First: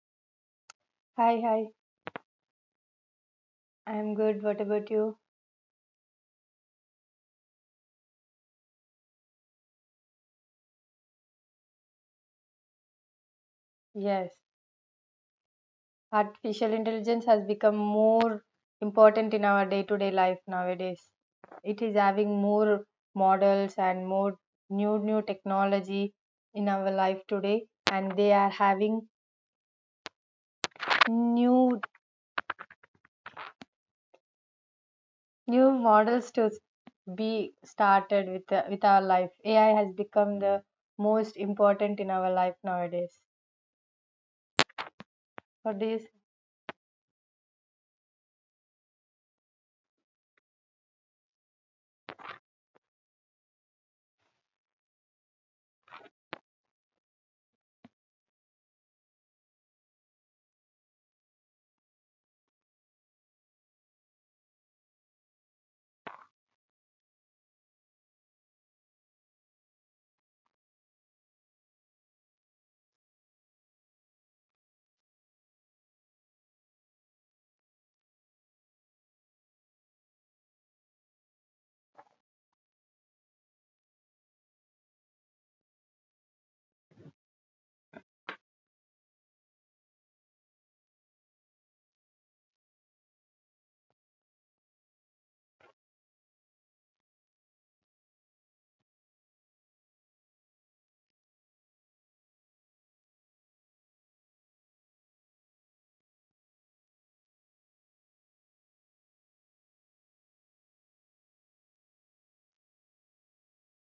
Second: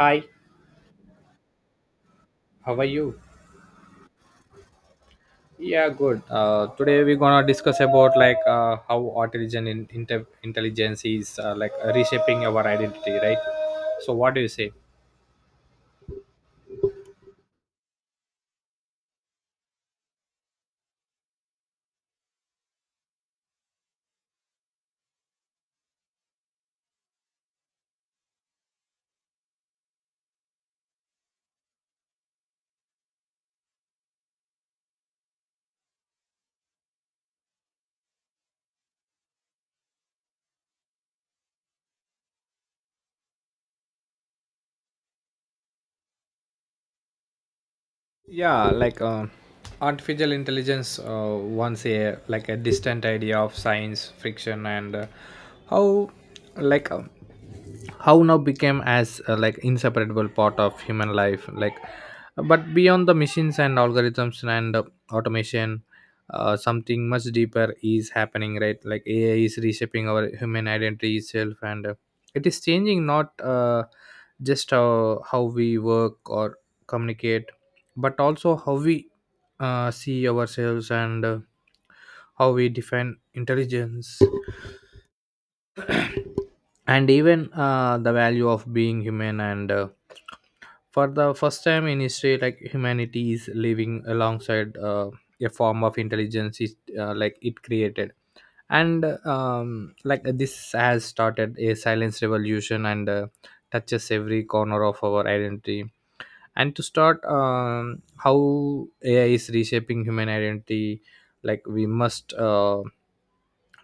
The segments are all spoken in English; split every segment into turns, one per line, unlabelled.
Hi,
Hi, hi.
how are you?
I'm good. What about you?
Yeah, good. Today we're gonna discuss about how artificial intelligence is like reshaping our identity, right? So, what
Yes.
do you say?
Artificial intelligence has become more important in our day-to-day life nowadays. It is having more models and more new technology in our life today, and they are having new new models to s- be started with our life. AI has become the most important in our life nowadays. What do you say?
yeah like uh, Artificial intelligence, once a like a distant idea of science fiction, and how like um how now became as like inseparable part of human life, like but beyond the machines and algorithms and automation, something much deeper is happening, right? Like AI is reshaping our human identity itself, and it is changing not just how we work or communicate, but also how we see ourselves and how we define intelligence and even the value of being human. And for the first time in history, like humanity is living alongside a form of intelligence like it created. And like this has started a silence revolution and touches every corner of our identity. And to start, how AI is reshaping human identity, like we must uh,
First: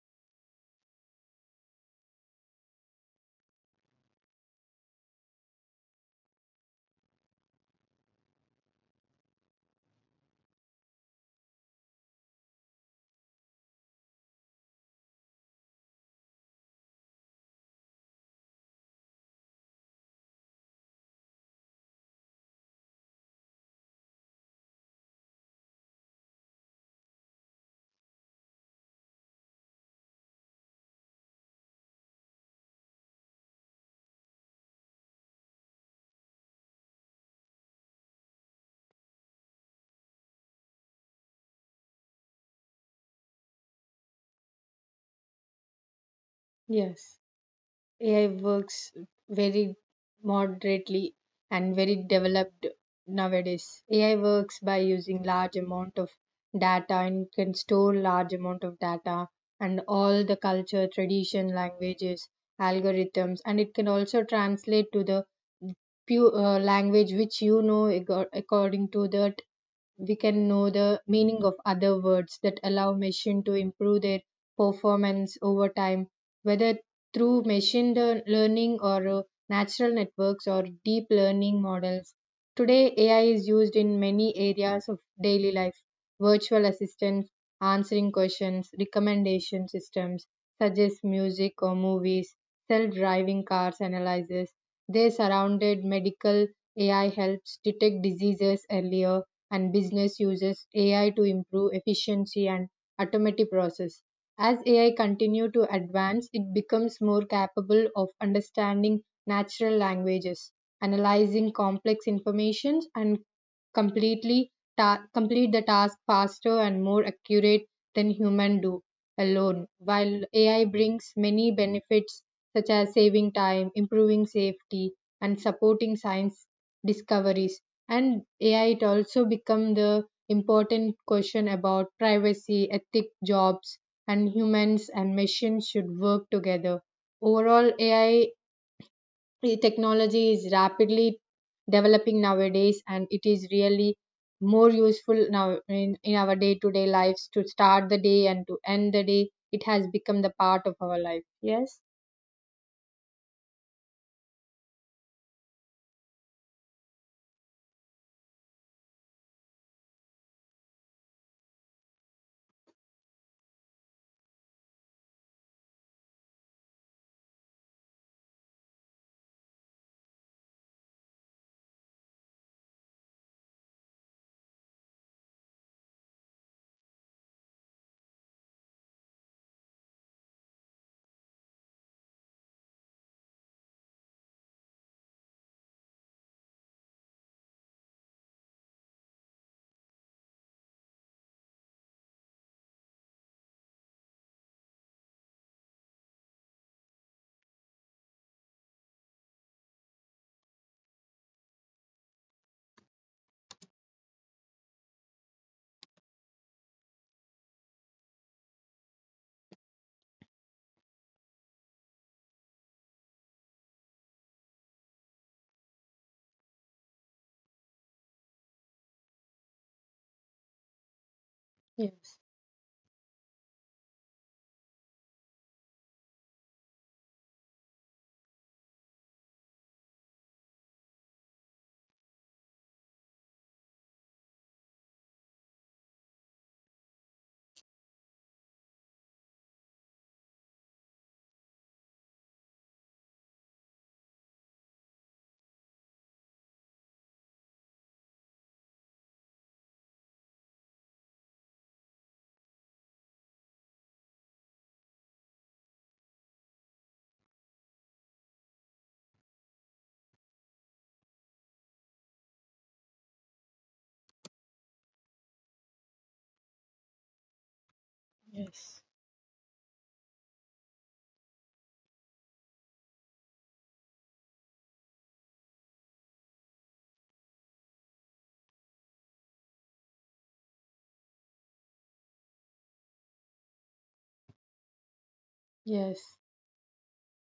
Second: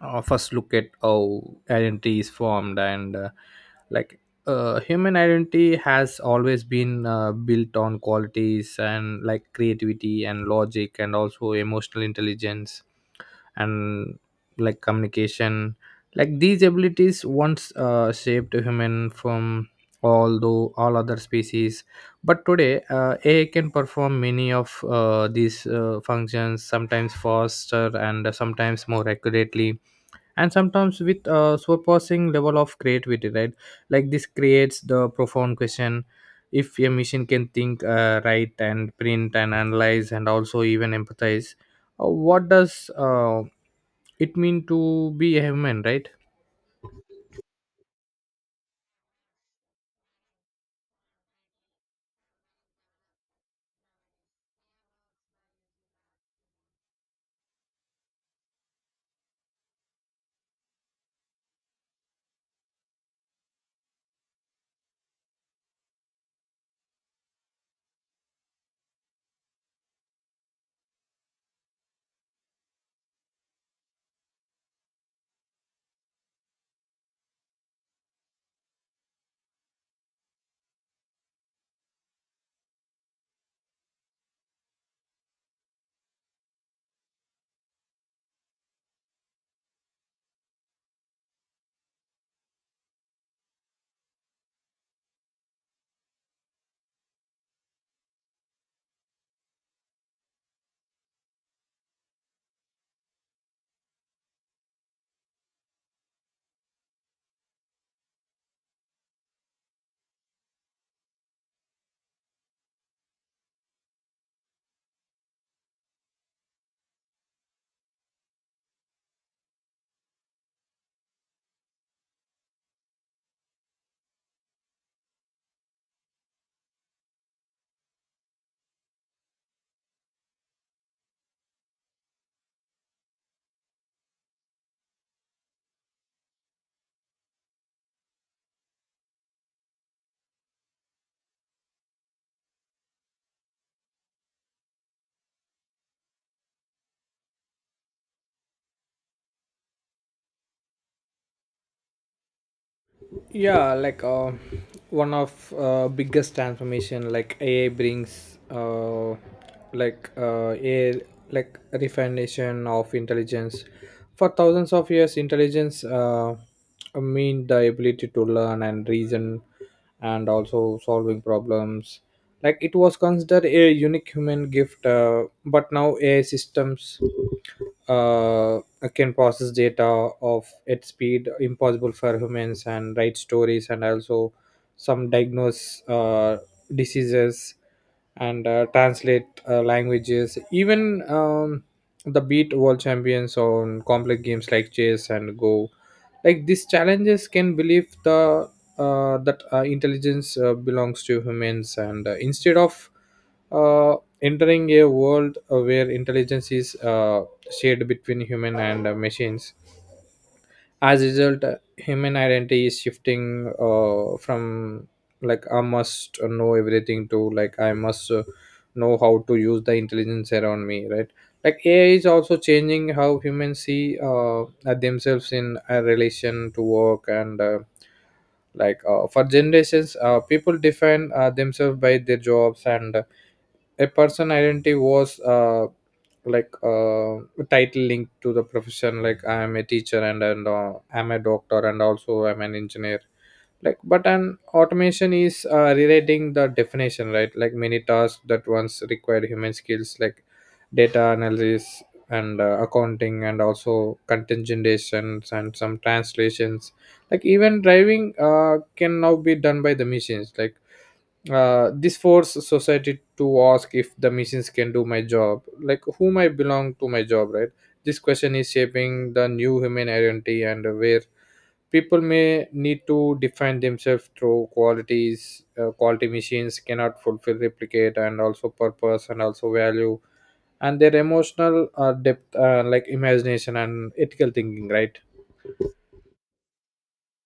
uh, first look at how identity is formed. And like human identity has always been built on qualities, and like creativity and logic and also emotional intelligence and like communication. Like these abilities once shaped human from although all other species, but today AI can perform many of these functions, sometimes faster and sometimes more accurately, and sometimes with a surpassing level of creativity, right? Like this creates the profound question, if a machine can think, write and print and analyze and also even empathize, what does it mean to be a human, right?
Yes. AI works very moderately and very developed nowadays. AI works by using large amount of data and can store large amount of data and all the culture, tradition, languages, algorithms, and it can also translate to the pure language which you know according to that we can know the meaning of other words that allow machine to improve their performance over time whether through machine learning or natural networks or deep learning models. Today AI is used in many areas of daily life: virtual assistants answering questions, recommendation systems suggest music or movies, self-driving cars analyzes they surrounded, medical AI helps detect diseases earlier, and business uses AI to improve efficiency and automatic process. As AI continue to advance, it becomes more capable of understanding natural languages, analyzing complex information and completely complete the task faster and more accurate than human do alone. While AI brings many benefits such as saving time, improving safety, and supporting science discoveries, and ai it also become the important question about privacy, ethic, jobs, and humans and machines should work together. Overall, AI technology is rapidly developing nowadays and it is really more useful now in our day-to-day lives. To start the day and to end the day, it has become the part of our life. yes
yeah like uh, One of biggest transformation like AI brings, like uh, a I, like refination of intelligence. For thousands of years intelligence mean the ability to learn and reason and also solving problems. Like it was considered a unique human gift, but now AI systems uh, can process data of at speed impossible for humans, and write stories and also some diagnose diseases and translate languages. Even, the beat world champions on complex games like chess and Go, like these challenges can believe the that intelligence belongs to humans, and instead of uh, entering a world where intelligence is shared between human and machines. As a result, human identity is shifting from like I must know everything to like I must know how to use the intelligence around me, right? Like AI is
Yes,
also changing how humans see at themselves in a relation to work. And for generations, people define themselves by their jobs. And a person identity was like uh, title linked to the profession, like I am a teacher and I'm a doctor and also I'm an engineer. Like but an automation is rewriting the definition, right? Like many tasks that once required human skills, like data analysis and accounting and also contingentations and some translations, like even driving can now be done by the machines. Like this forces society to ask, if the machines can do my job, like whom I belong to my job, right? This question is
yes.
shaping the new human identity, and where people may need to define themselves through qualities, quality machines cannot fulfill, replicate, and also purpose and also value and their emotional depth, like imagination and ethical thinking, right?
yes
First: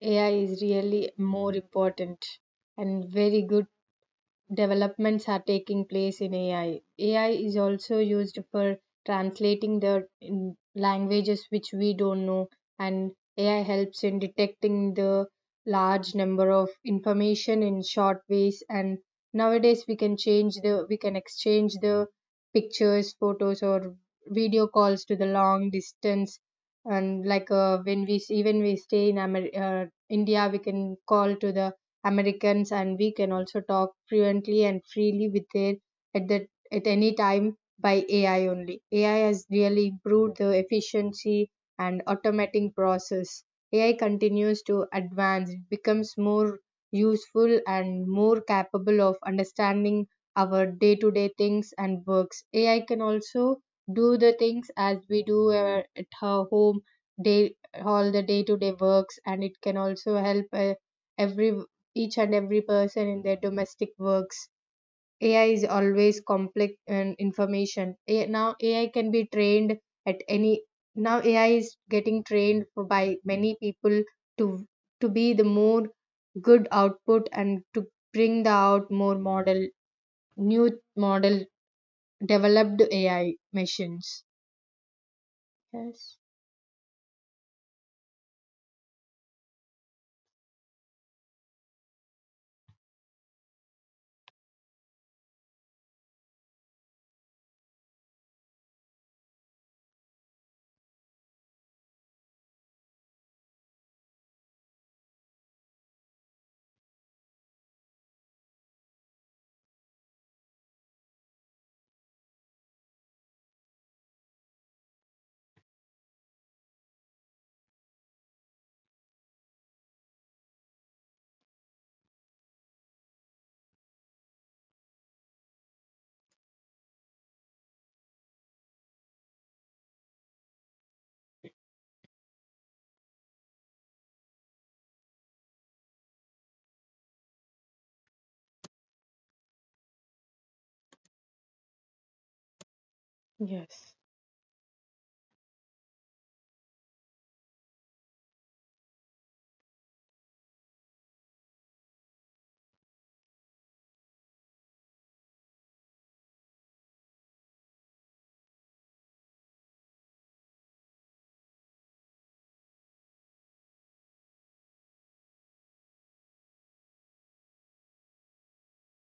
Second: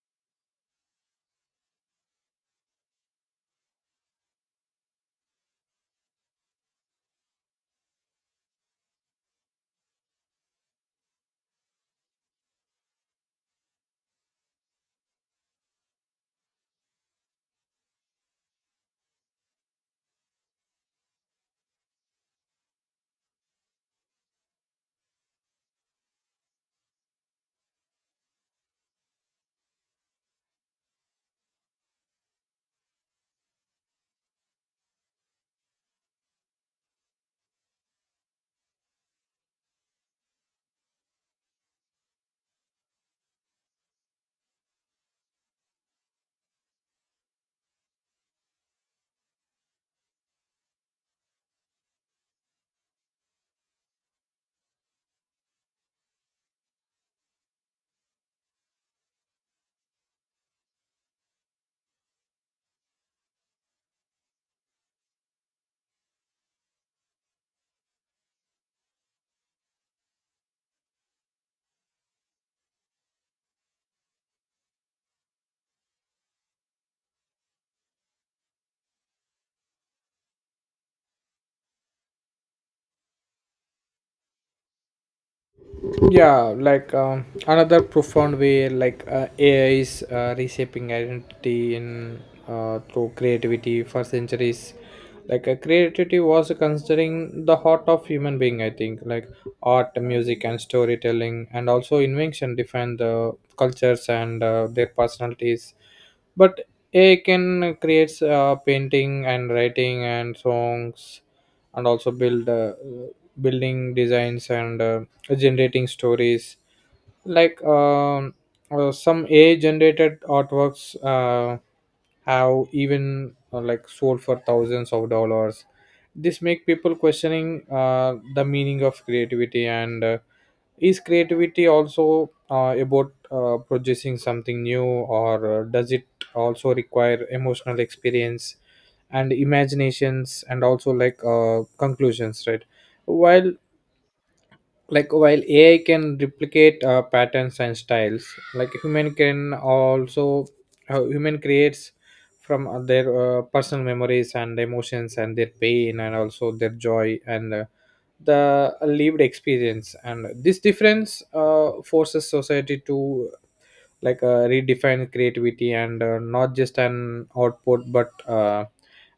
AI is really more important and very good developments are taking place in AI. AI is also used for translating the languages which we don't know, and AI helps in detecting the large number of information in short ways. And nowadays, we can exchange the pictures, photos, or video calls to the long distance. And even we stay in India, we can call to the Americans and we can also talk fluently and freely with their at that at any time by AI only. AI has really improved the efficiency and automating process. AI continues to advance, it becomes more useful and more capable of understanding our day to day things and works. AI can also do the things as we do at her home day all the day to day works, and it can also help every each and every person in their domestic works. AI is always complex and information. Now AI can be trained at any. Now AI is getting trained for, by many people to to be the more good output and to bring the out more model new model developed AI machines. Yes.
Another profound way like AI is reshaping identity in through creativity. For centuries, creativity was considering the heart of human being, I think, like art, music, and storytelling, and also invention define the cultures and their personalities. But AI can create painting and writing and songs, and also build building designs and generating stories. like um, some AI generated artworks have even like sold for thousands of dollars. This make people questioning the meaning of creativity. And is creativity also about producing something new, or does it also require emotional experience and imaginations and also conclusions, right? while
Yes.
Like while AI can replicate patterns and styles, like human can also human creates from their personal memories and emotions and their pain and also their joy and the lived experience. And this difference forces society to redefine creativity, and not just an output but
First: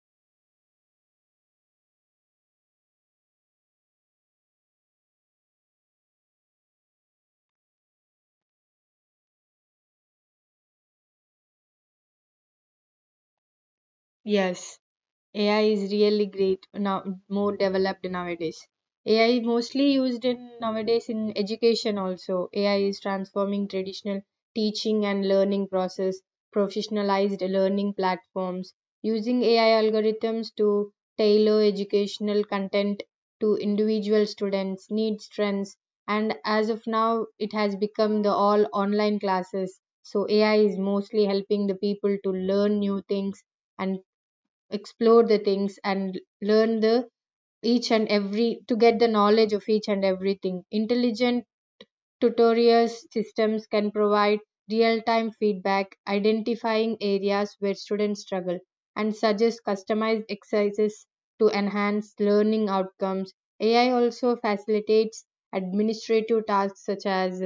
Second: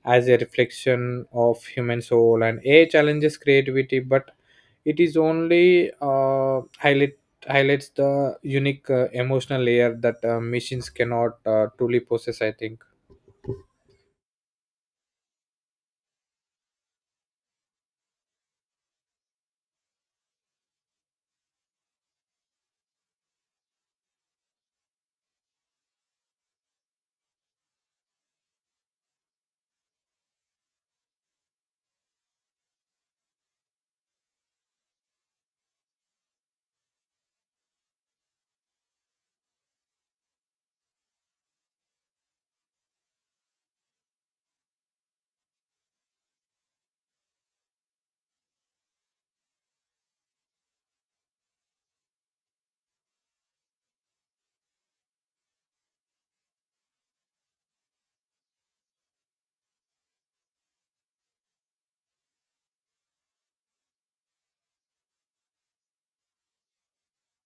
as a reflection of human soul and a challenges creativity, but it is only highlights the unique emotional layer that machines cannot truly possess, I think.
Yes. AI is really great now, more developed nowadays. AI mostly used in nowadays in education also. AI is transforming traditional teaching and learning process, professionalized learning platforms, using AI algorithms to tailor educational content to individual students' needs, strengths, and as of now, it has become the all online classes. So AI is mostly helping the people to learn new things and explore the things and learn the each and every to get the knowledge of each and everything. Intelligent tutorial systems can provide real time feedback, identifying areas where students struggle, and suggest customized exercises to enhance learning outcomes. AI also facilitates administrative tasks such as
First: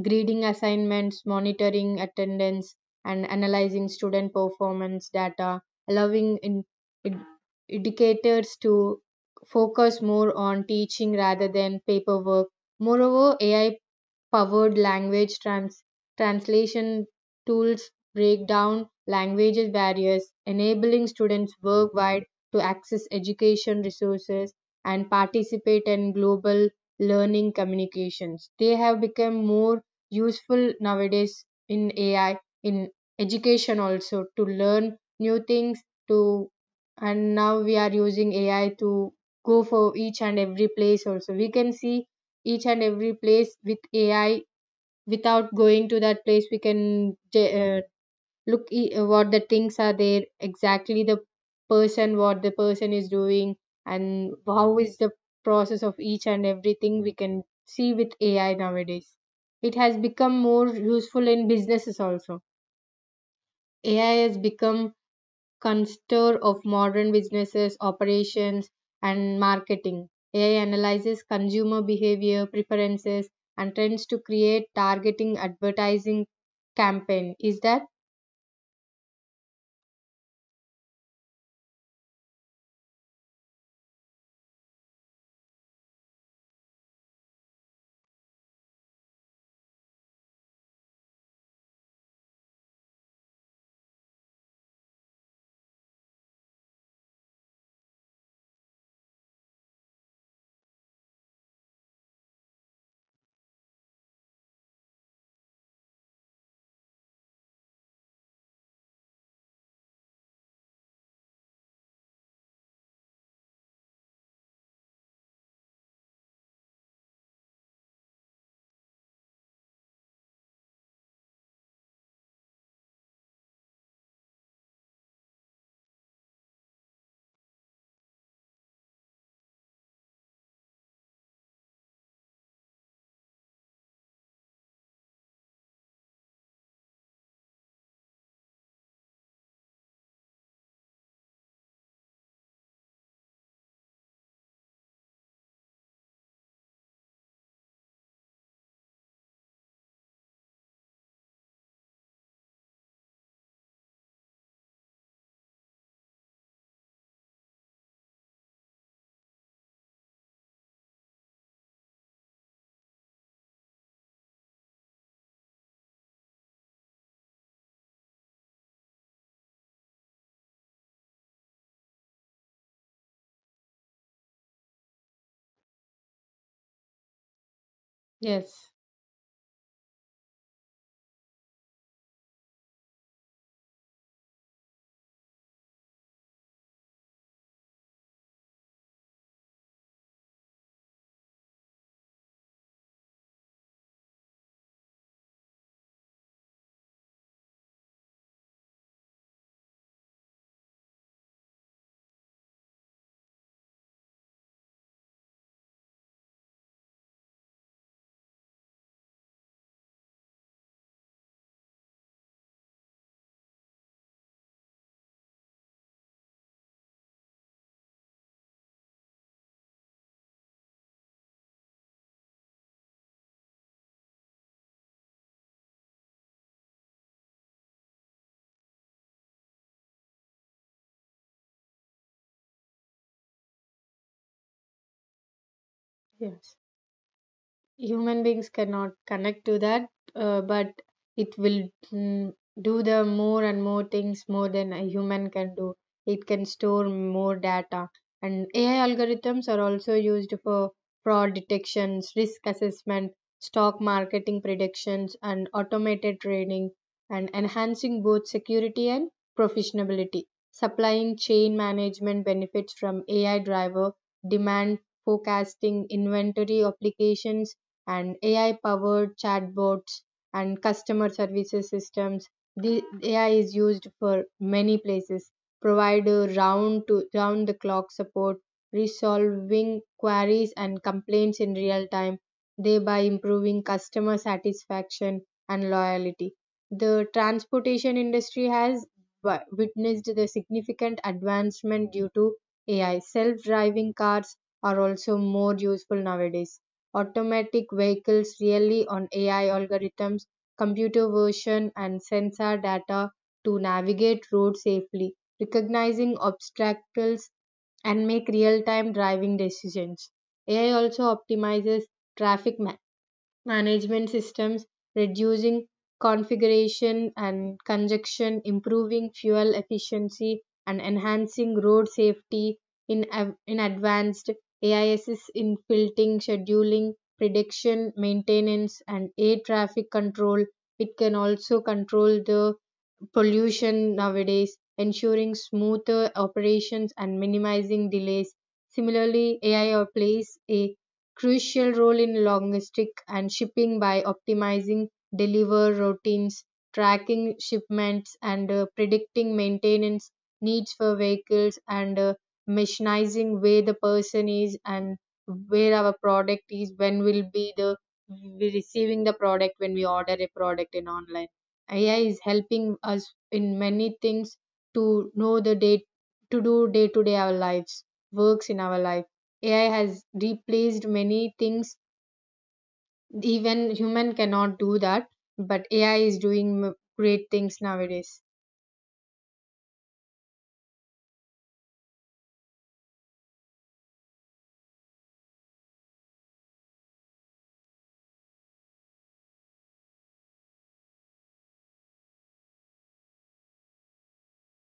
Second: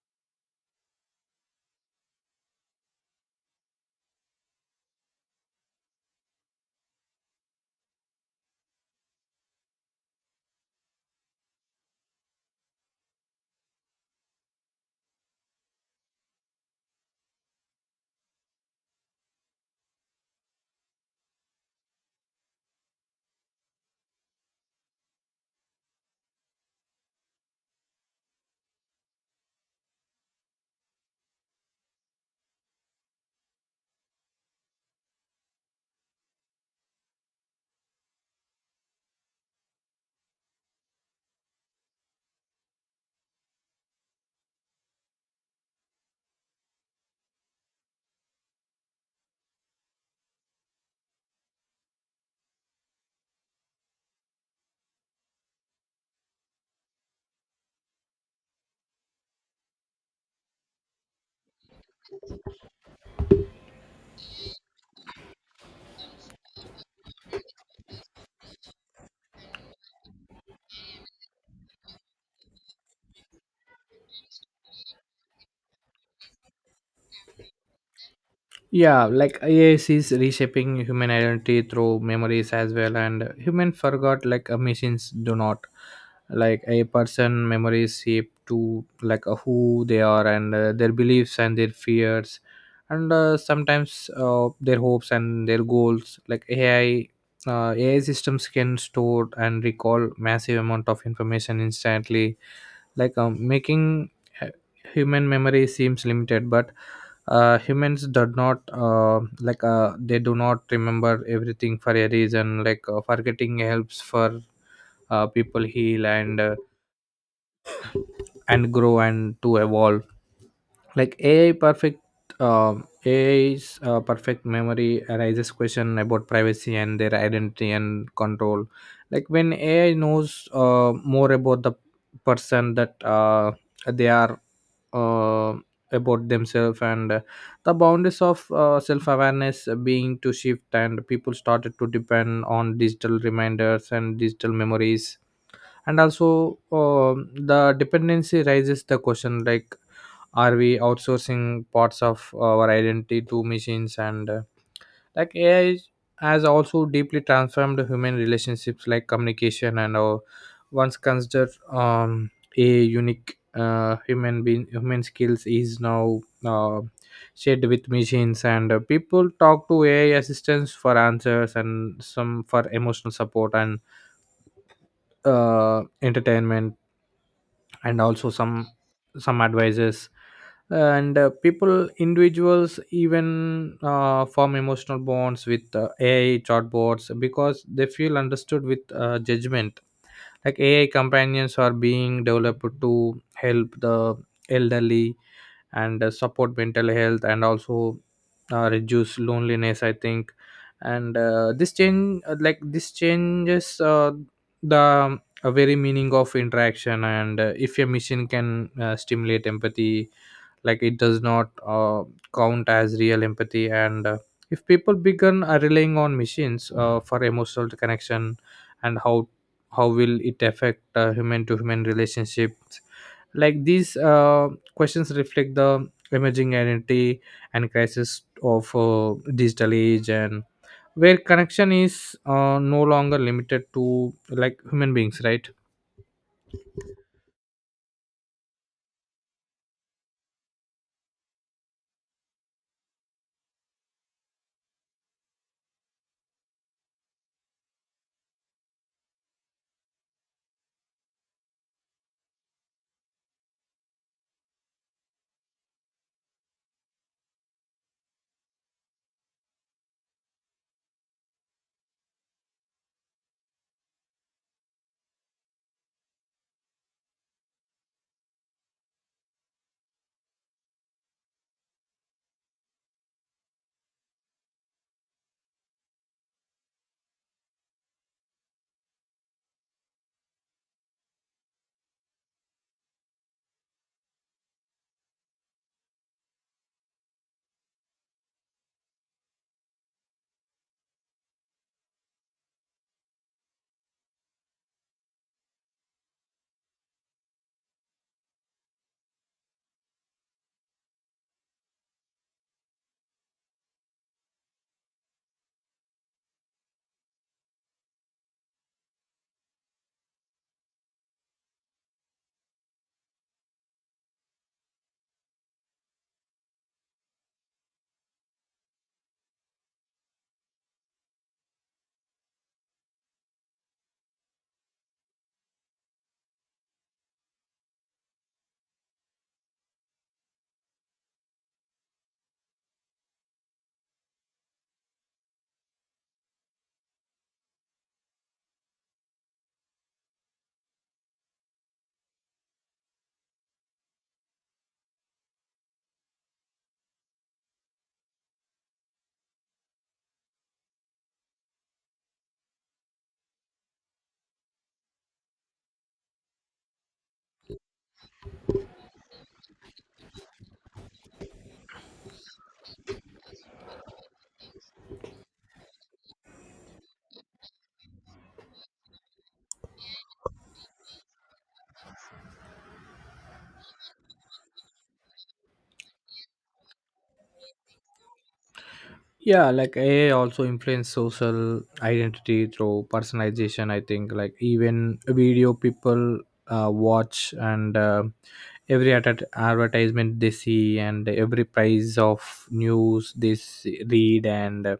grading assignments, monitoring attendance, and analyzing student performance data, allowing ed- educators to focus more on teaching rather than paperwork. Moreover, AI powered translation tools break down language barriers, enabling students worldwide to access education resources and participate in global learning communications. They have become more useful nowadays in AI, in education also, to learn new things, to and now we are using AI to go for each and every place also. We can see each and every place with AI without going to that place. We can uh, what the things are there, exactly the person what the person is doing and how is the process of each and everything we can see with AI nowadays. It has become more useful in businesses also. AI has become contour of modern businesses, operations, and marketing. AI analyzes consumer behavior, preferences, and trends to create targeting advertising campaign. Is that?
Yeah, like AIS is reshaping human identity through memories as well, and human forgot like machines do not. Like a person memories shape to who they are and their beliefs and their fears, and sometimes their hopes and their goals. Like AI systems can store and recall massive amount of information instantly, making hu- human memory seems limited. But humans do not, they do not remember everything for a reason, forgetting helps for people heal and grow and to evolve. like ai perfect AI's perfect memory raises question about privacy and their identity and control. Like when AI knows more about the person that they are uh, about themselves, and the boundaries of self-awareness being to shift, and people started to depend on digital reminders and digital memories. And also, the dependency raises the question, like are we outsourcing parts of our identity to machines? And like has also deeply transformed human relationships, like communication. And once considered a unique human skills, is now uh, shared with machines. And people talk to AI assistants for answers, and some for emotional support, and entertainment, and also some
Yes,
some advices. And people, individuals even form emotional bonds with AI chatbots because they feel understood with judgment. Like AI companions are being developed to help the elderly, and support mental health, and also reduce loneliness, I think. And this change like this changes the a very meaning of interaction. And if a machine can stimulate empathy, like it does not count as real empathy. And if people begin relying on machines for emotional connection, and how will it affect human to human relationships? Like these questions reflect the emerging identity and crisis of digital age, and where connection is no longer limited to like human beings, right?
yes. Human beings cannot connect to that but it will mm, do the more and more things more than a human can do. It can store more data, and AI algorithms are also used for fraud detections, risk assessment, stock marketing predictions and automated trading, and enhancing both security and professionality. Supplying chain management benefits from AI driver demand forecasting inventory applications and AI powered chatbots and customer services systems. The AI is used for many places, provide a round to round the clock support, resolving queries and complaints in real time, thereby improving customer satisfaction and loyalty. The transportation industry has witnessed the significant advancement due to AI. Self driving cars are also more useful nowadays. Automatic vehicles rely on AI algorithms, computer vision, and sensor data to navigate roads safely, recognizing obstacles, and make real time driving decisions. AI also optimizes traffic ma- management systems, reducing configuration and congestion, improving fuel efficiency, and enhancing road safety in advanced AISs in filtering, scheduling, prediction, maintenance, and air traffic control. It can also control the pollution nowadays, ensuring smoother operations and minimizing delays. Similarly, AI plays a crucial role in logistics and shipping by optimizing deliver routines, tracking shipments, and predicting maintenance needs for vehicles, and machinizing where the person is and where our product is, when will be the we receiving the product when we order a product in online. AI is helping us in many things to know the day to do day to day our lives, works in our life. AI has replaced many things, even human cannot do that, but AI is doing great things nowadays.
AI also influence social identity through personalization, I think, like even video people watch, and every ad advertisement they see, and every price of news they read. And uh,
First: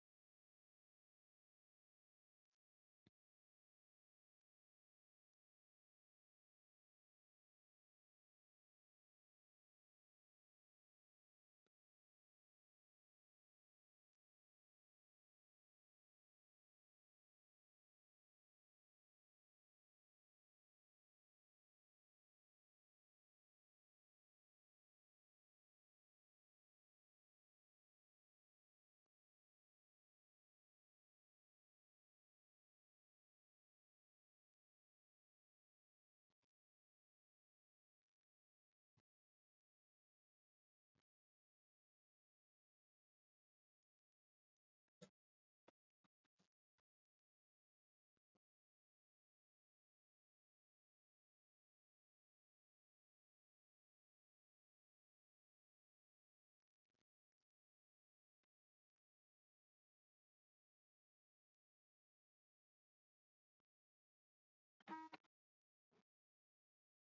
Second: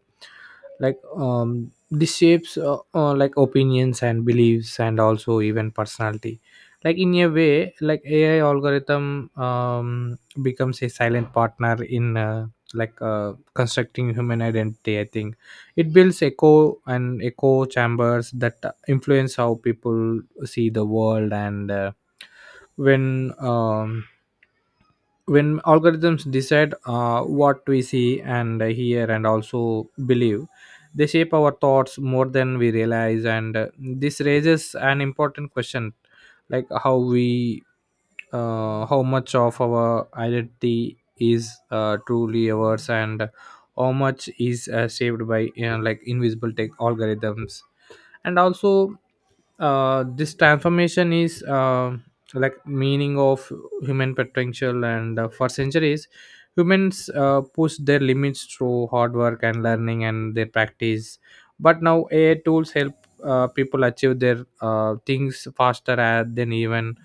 like um this shapes, like opinions and beliefs and also even personality. Like in a way, like AI algorithm becomes a silent partner in constructing human identity, I think. It builds echo chambers that influence how people see the world. And when um when algorithms decide what we see and hear and also believe, they shape our thoughts more than we realize. And this raises an important question, like how much of our identity is truly ours, and how much is shaped by, you know, like invisible tech algorithms. And also this transformation is like meaning of human potential. And for centuries, humans push their limits through hard work and learning and their practice. But now AI tools help people achieve their things faster than even.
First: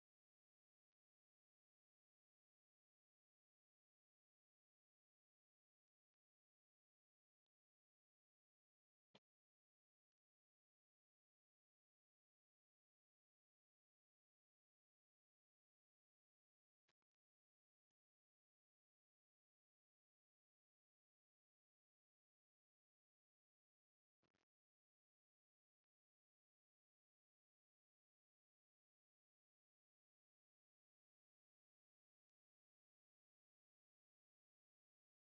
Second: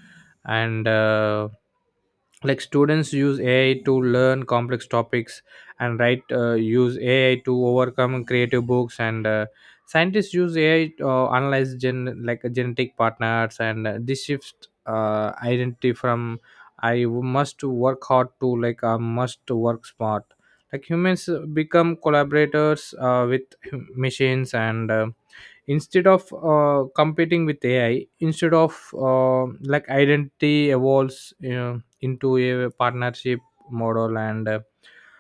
And like students use AI to learn complex topics, and write use AI to overcome creative books. And scientists use AI to analyze gen like genetic partners. And this shifts identity from I must work hard to like I must work smart. Like humans become collaborators with machines. And instead of competing with AI, instead of uh, like identity evolves, you know, into a partnership model. And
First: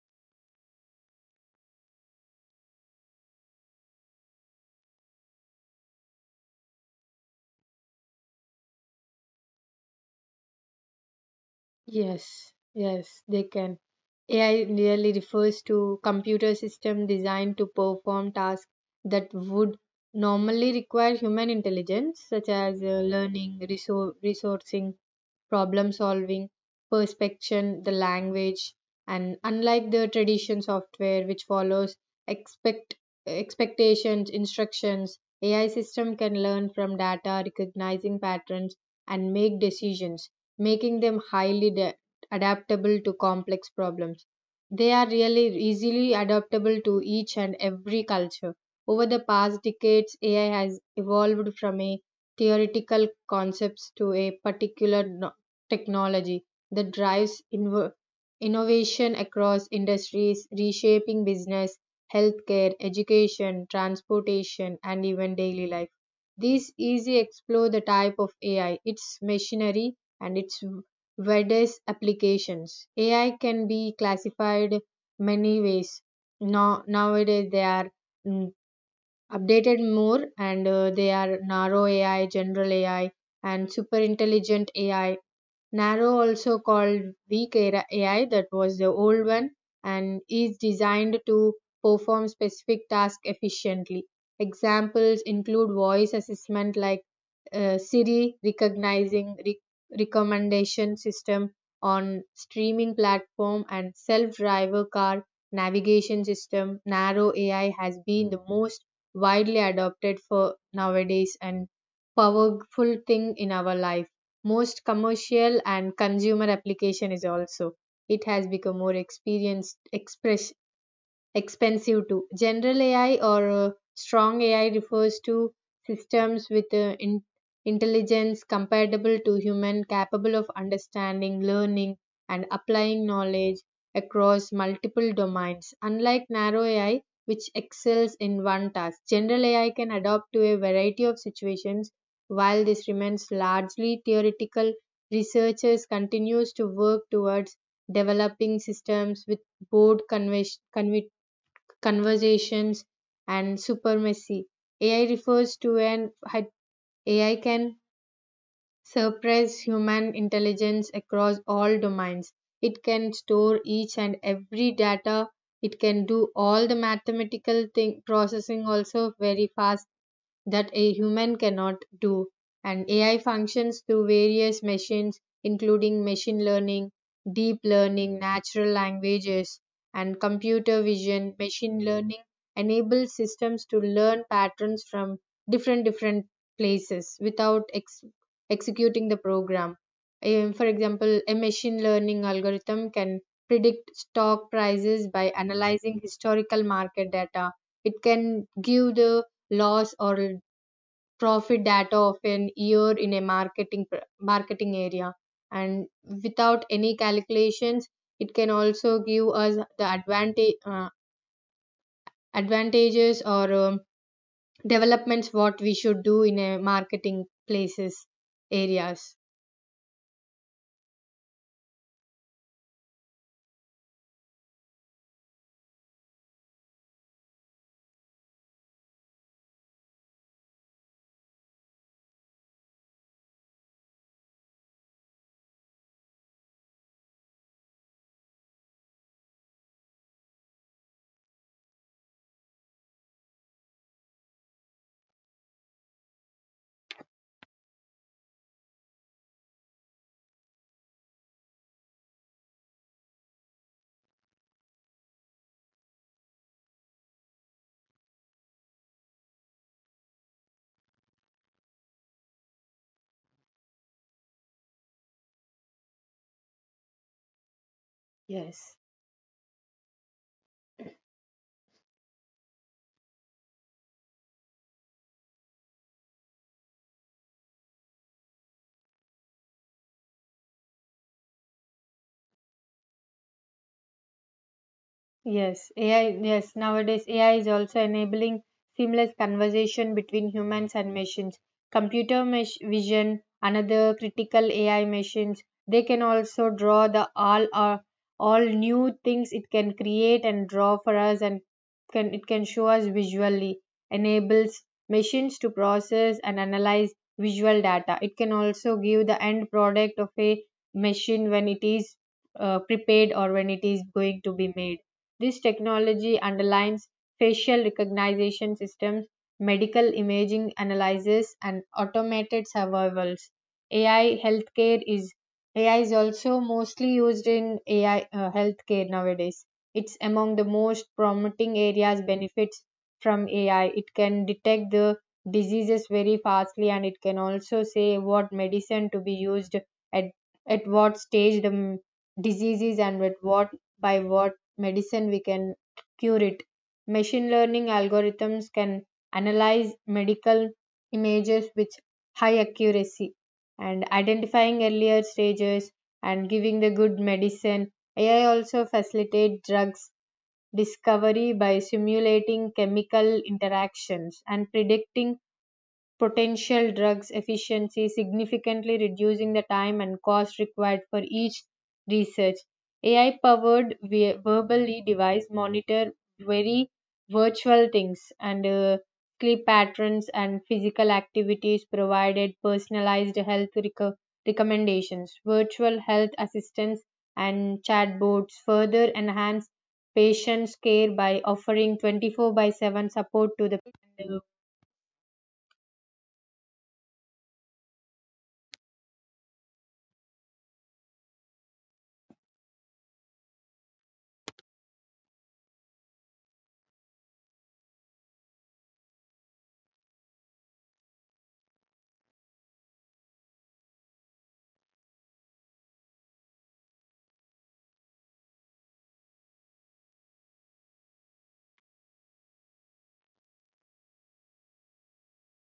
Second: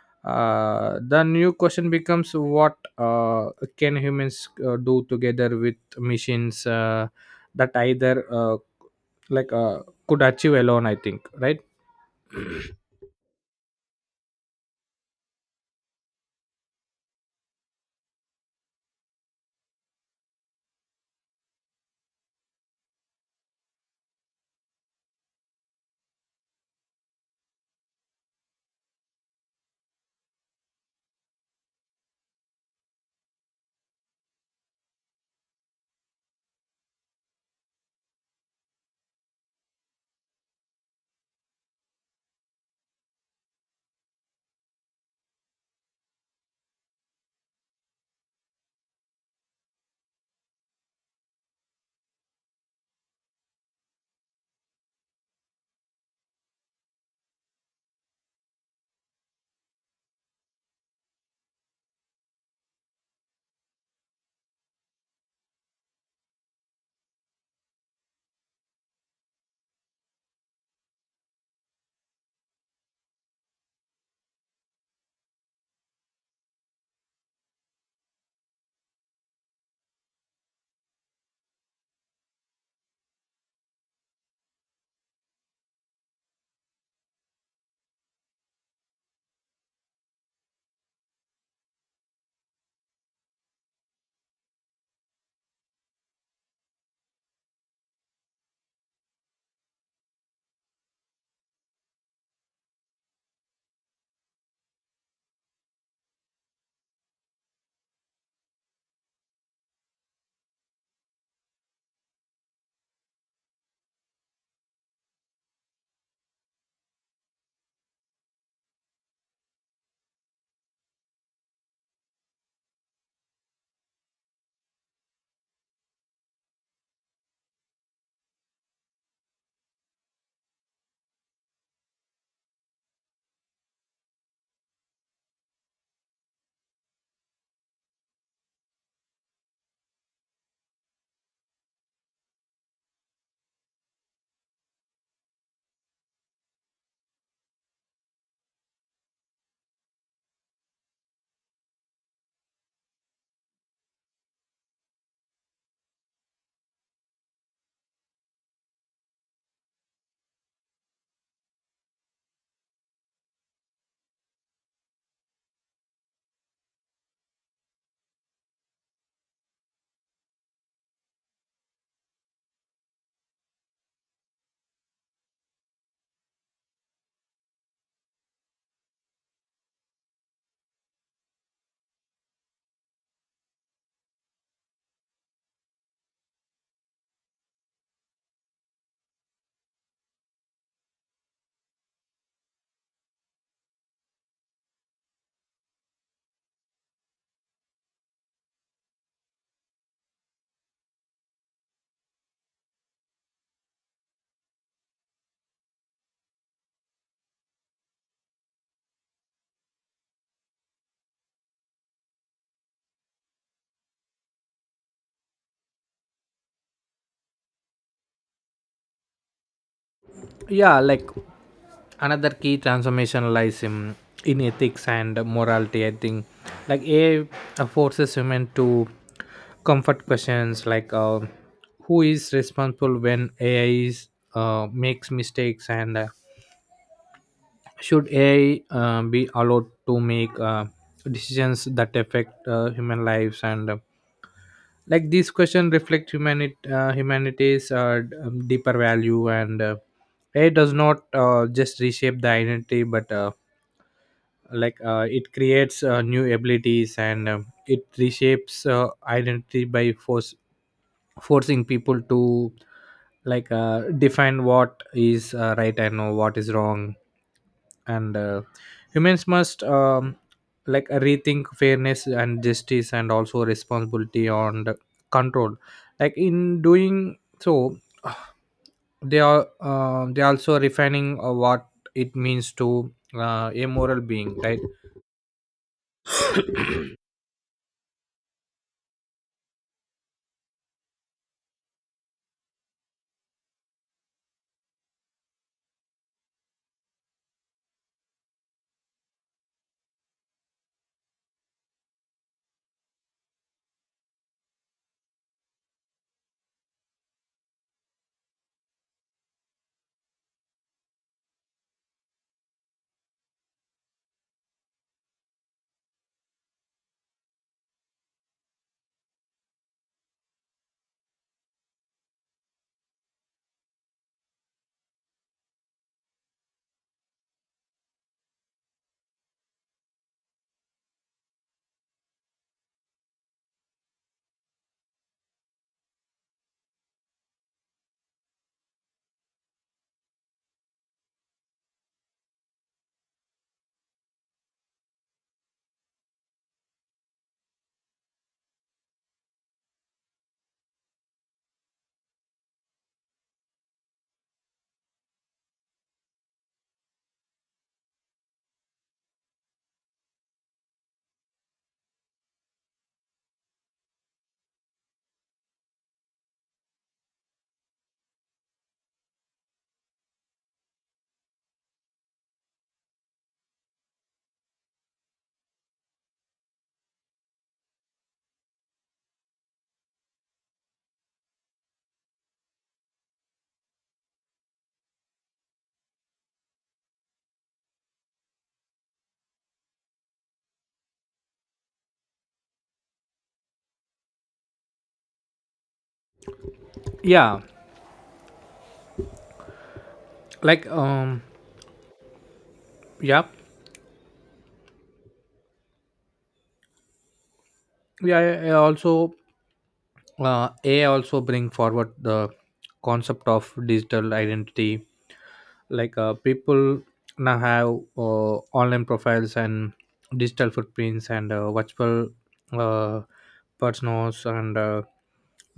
the new question becomes, what can humans do together with machines that either, like uh, could achieve alone, I think, right?
Yes, yes, they can. AI really refers to computer system designed to perform tasks that would normally require human intelligence, such as learning, resourcing, problem solving, perspection, the language, and unlike the tradition software which follows expect expectations, instructions, AI system can learn from data, recognizing patterns, and make decisions, making them adaptable to complex problems. They are really easily adaptable to each and every culture. Over the past decades, AI has evolved from a theoretical concepts to a particular no-, technology that drives innovation across industries, reshaping business, healthcare, education, transportation, and even daily life. These easy explore the type of AI, its machinery, and its widest applications. AI can be classified many ways. Now, nowadays, they are mm, updated more and they are narrow AI, general AI, and super intelligent AI. Nano, also called Weak AI, that was the old one, and is designed to perform specific tasks efficiently. Examples include voice assessment like Siri recommendation system on streaming platform and self-driver car navigation system. Narrow AI has been the most widely adopted for nowadays and powerful thing in our life. Most commercial and consumer application is also it has become more experienced express expensive too. General AI or strong AI refers to systems with intelligence comparable to human, capable of understanding, learning, and applying knowledge across multiple domains. Unlike narrow AI, which excels in one task, general AI can adapt to a variety of situations. While this remains largely theoretical, researchers continues to work towards developing systems with both conversations, and supremacy. AI refers to an AI can surpass human intelligence across all domains. It can store each and every data. It can do all the mathematical thing, processing also very fast that a human cannot do. And AI functions through various machines, including machine learning, deep learning, natural languages, and computer vision. Machine learning enables systems to learn patterns from different places without executing the program. For example, a machine learning algorithm can predict stock prices by analyzing historical market data. It can give the loss or profit data of an year in a marketing area, and without any calculations it can also give us the advantage advantages or developments what we should do in a marketing places areas.
yeah like Another key transformation lies in ethics and morality, I think. Like AI forces women to comfort questions, like who is responsible when AI makes mistakes? And should AI be allowed to make decisions that affect human lives? And like these questions reflect humanity's deeper value. And AI does not just reshape the identity, but it creates new abilities. And it reshapes identity by force forcing people to define what is right, and no, what is wrong. And
Yes.
humans must rethink fairness and justice and also responsibility and control. Like in doing so, they are, they also refining what it means to a moral being, right?
Yes, AI, yes, nowadays AI is also enabling seamless conversation between humans and machines. Vision, another critical AI machines, they can also draw the all new things it can create and draw for us and can it can show us visually, enables machines to process and analyze visual data. It can also give the end product of a machine when it is prepared or when it is going to be made. This technology underlines facial recognition systems, medical imaging analysis, and automated survivals. AI healthcare is AI is also mostly used in AI healthcare nowadays. It's among the most promising areas benefits from AI. It can detect the diseases very fastly and it can also say what medicine to be used at at what stage the disease is and with what by what medicine we can cure it. Machine learning algorithms can analyze medical images with high accuracy and identifying earlier stages and giving the good medicine. AI also facilitate drugs discovery by simulating chemical interactions and predicting potential drugs efficiency, significantly reducing the time and cost required for each research. AI powered verbally device monitor very virtual things and sleep patterns and physical activities provided personalized health recommendations, virtual health assistants and chatbots further enhance patients care by offering 24 by 7 support to the
yeah like um yup. yeah yeah I also AI also bring forward the concept of digital identity. Like people now have uh, online profiles and digital footprints, and virtual uh, personas. And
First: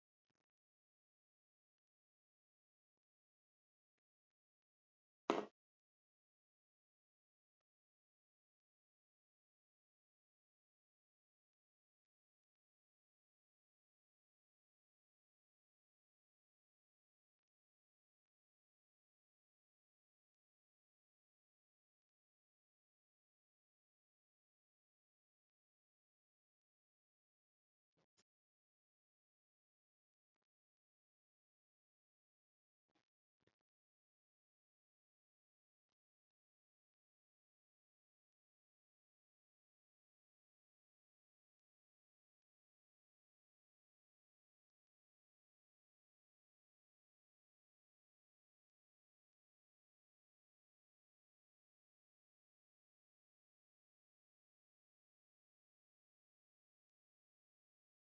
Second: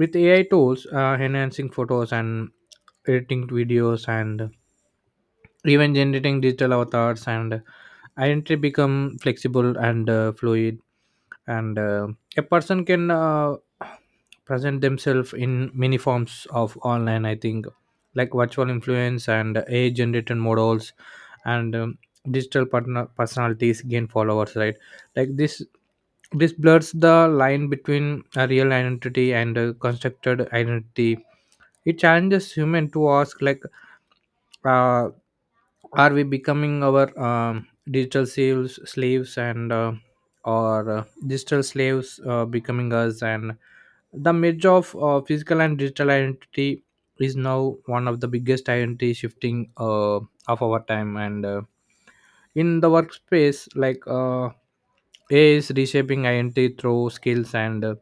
with AI tools enhancing photos and editing videos and even generating digital avatars, and identity become flexible and fluid. And a person can present themselves in many forms of online, I think. Like virtual influence and AI generated models and, digital partner personalities gain followers, right? like this this blurs the line between a real identity and a constructed identity. It challenges human to ask, like uh, are we becoming our, digital slaves? And or digital slaves becoming us? And the merge of physical and digital identity is now one of the biggest identity shifting of our time. And in the workspace, AI is reshaping identity through skills. And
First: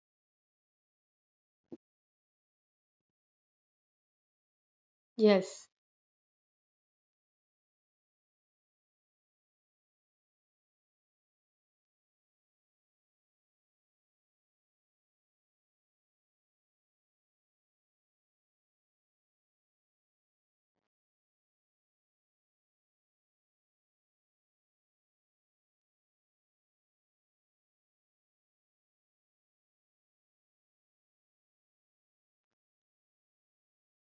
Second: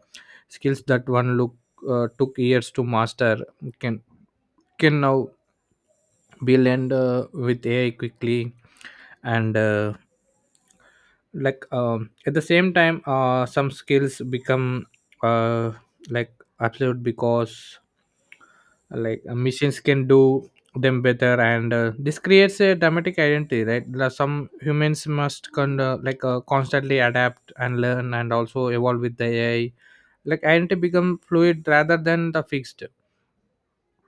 skills that one look took years to master, can can now
yes
we'll end with AI quickly. And at the same time, some skills become uh, like absolute because machines can do them better. And this creates a dramatic identity, right? There are some humans must constantly adapt and learn and also evolve with the AI. Like identity become fluid rather than the fixed.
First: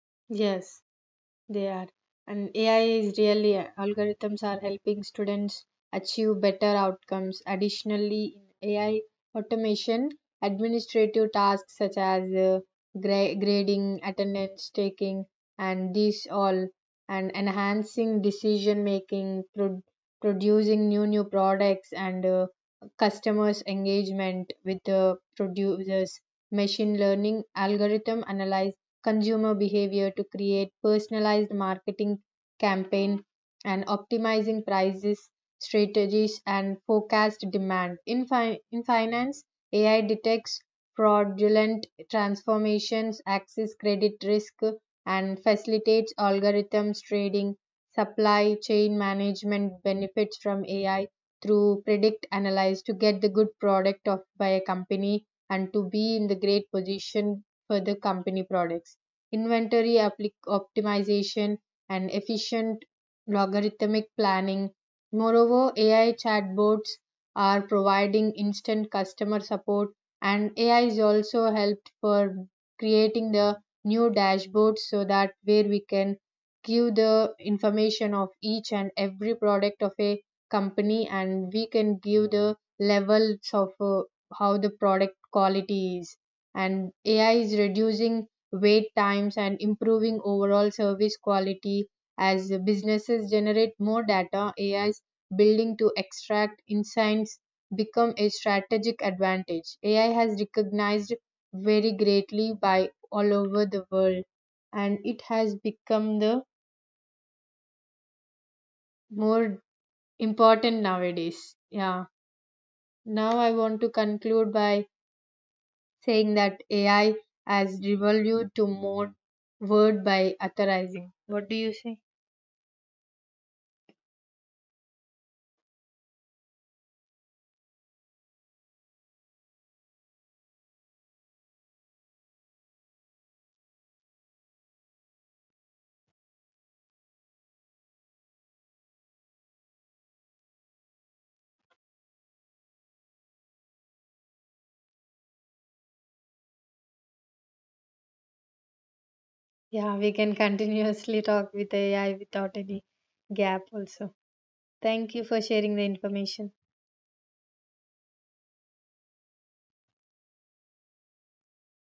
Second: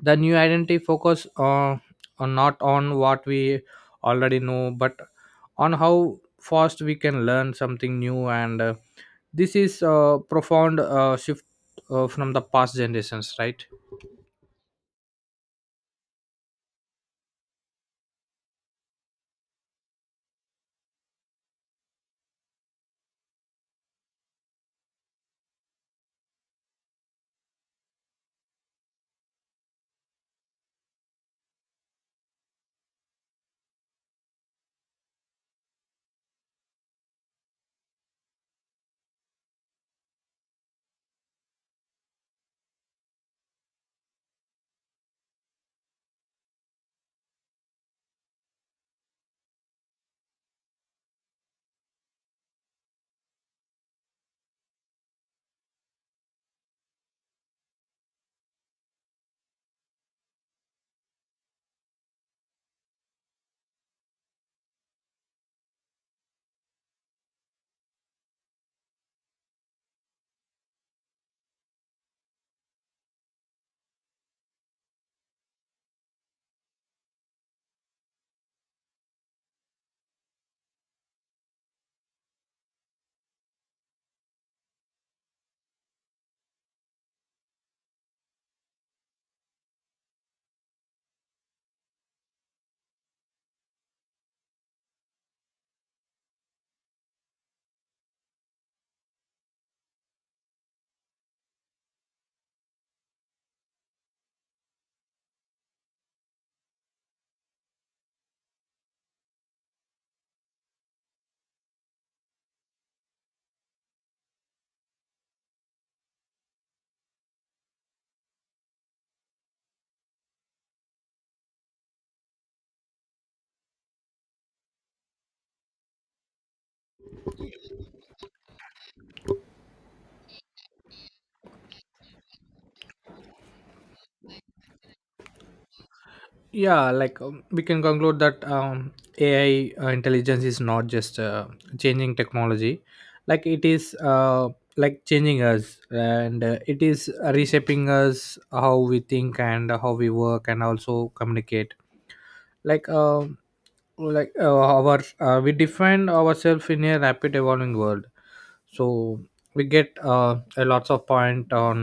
The new identity
yes.
focus
They are.
on
And
not
AI
on
is
what
really
we already
algorithms are
know, but
helping students
on how
achieve better
fast we can
outcomes.
learn something new.
Additionally,
And
in AI
this is
automation,
a profound
administrative
shift
tasks such as
from the past generations, right?
grading, attendance taking, and these all, and enhancing decision making, producing new products, and customers engagement with the producers. Machine learning algorithm analyze consumer behavior to create personalized marketing campaign and optimizing prices strategies and forecast demand in finance. AI detects fraudulent transformations access credit risk and facilitates algorithms trading. Supply chain management benefits from AI through predict analyze to get the good product of by a company and to be in the great position for the company products, optimization, and efficient logarithmic planning. Moreover, AI chatbots are providing instant customer support, and AI is also helped for creating the new dashboards so that where we can give the information of each and every product of a company and we can give the levels of how the product quality is. And AI is reducing wait times and improving overall service quality. As businesses generate more data, AI's building to extract insights become a strategic advantage. AI has recognized very greatly by all over the world and it has become the more important nowadays. Yeah, now I want to conclude by saying that AI has revolved to more word by authorizing. What do you say?
We can conclude that, ai intelligence is not just changing technology, like it is like changing us. And it is reshaping us, how we think and how
Yeah,
we
we can
work and also
continuously talk
communicate.
with AI without any
like um
gap also.
our
Thank you for
we
sharing the
define
information.
ourselves in a rapid evolving world. So we get a lots of point on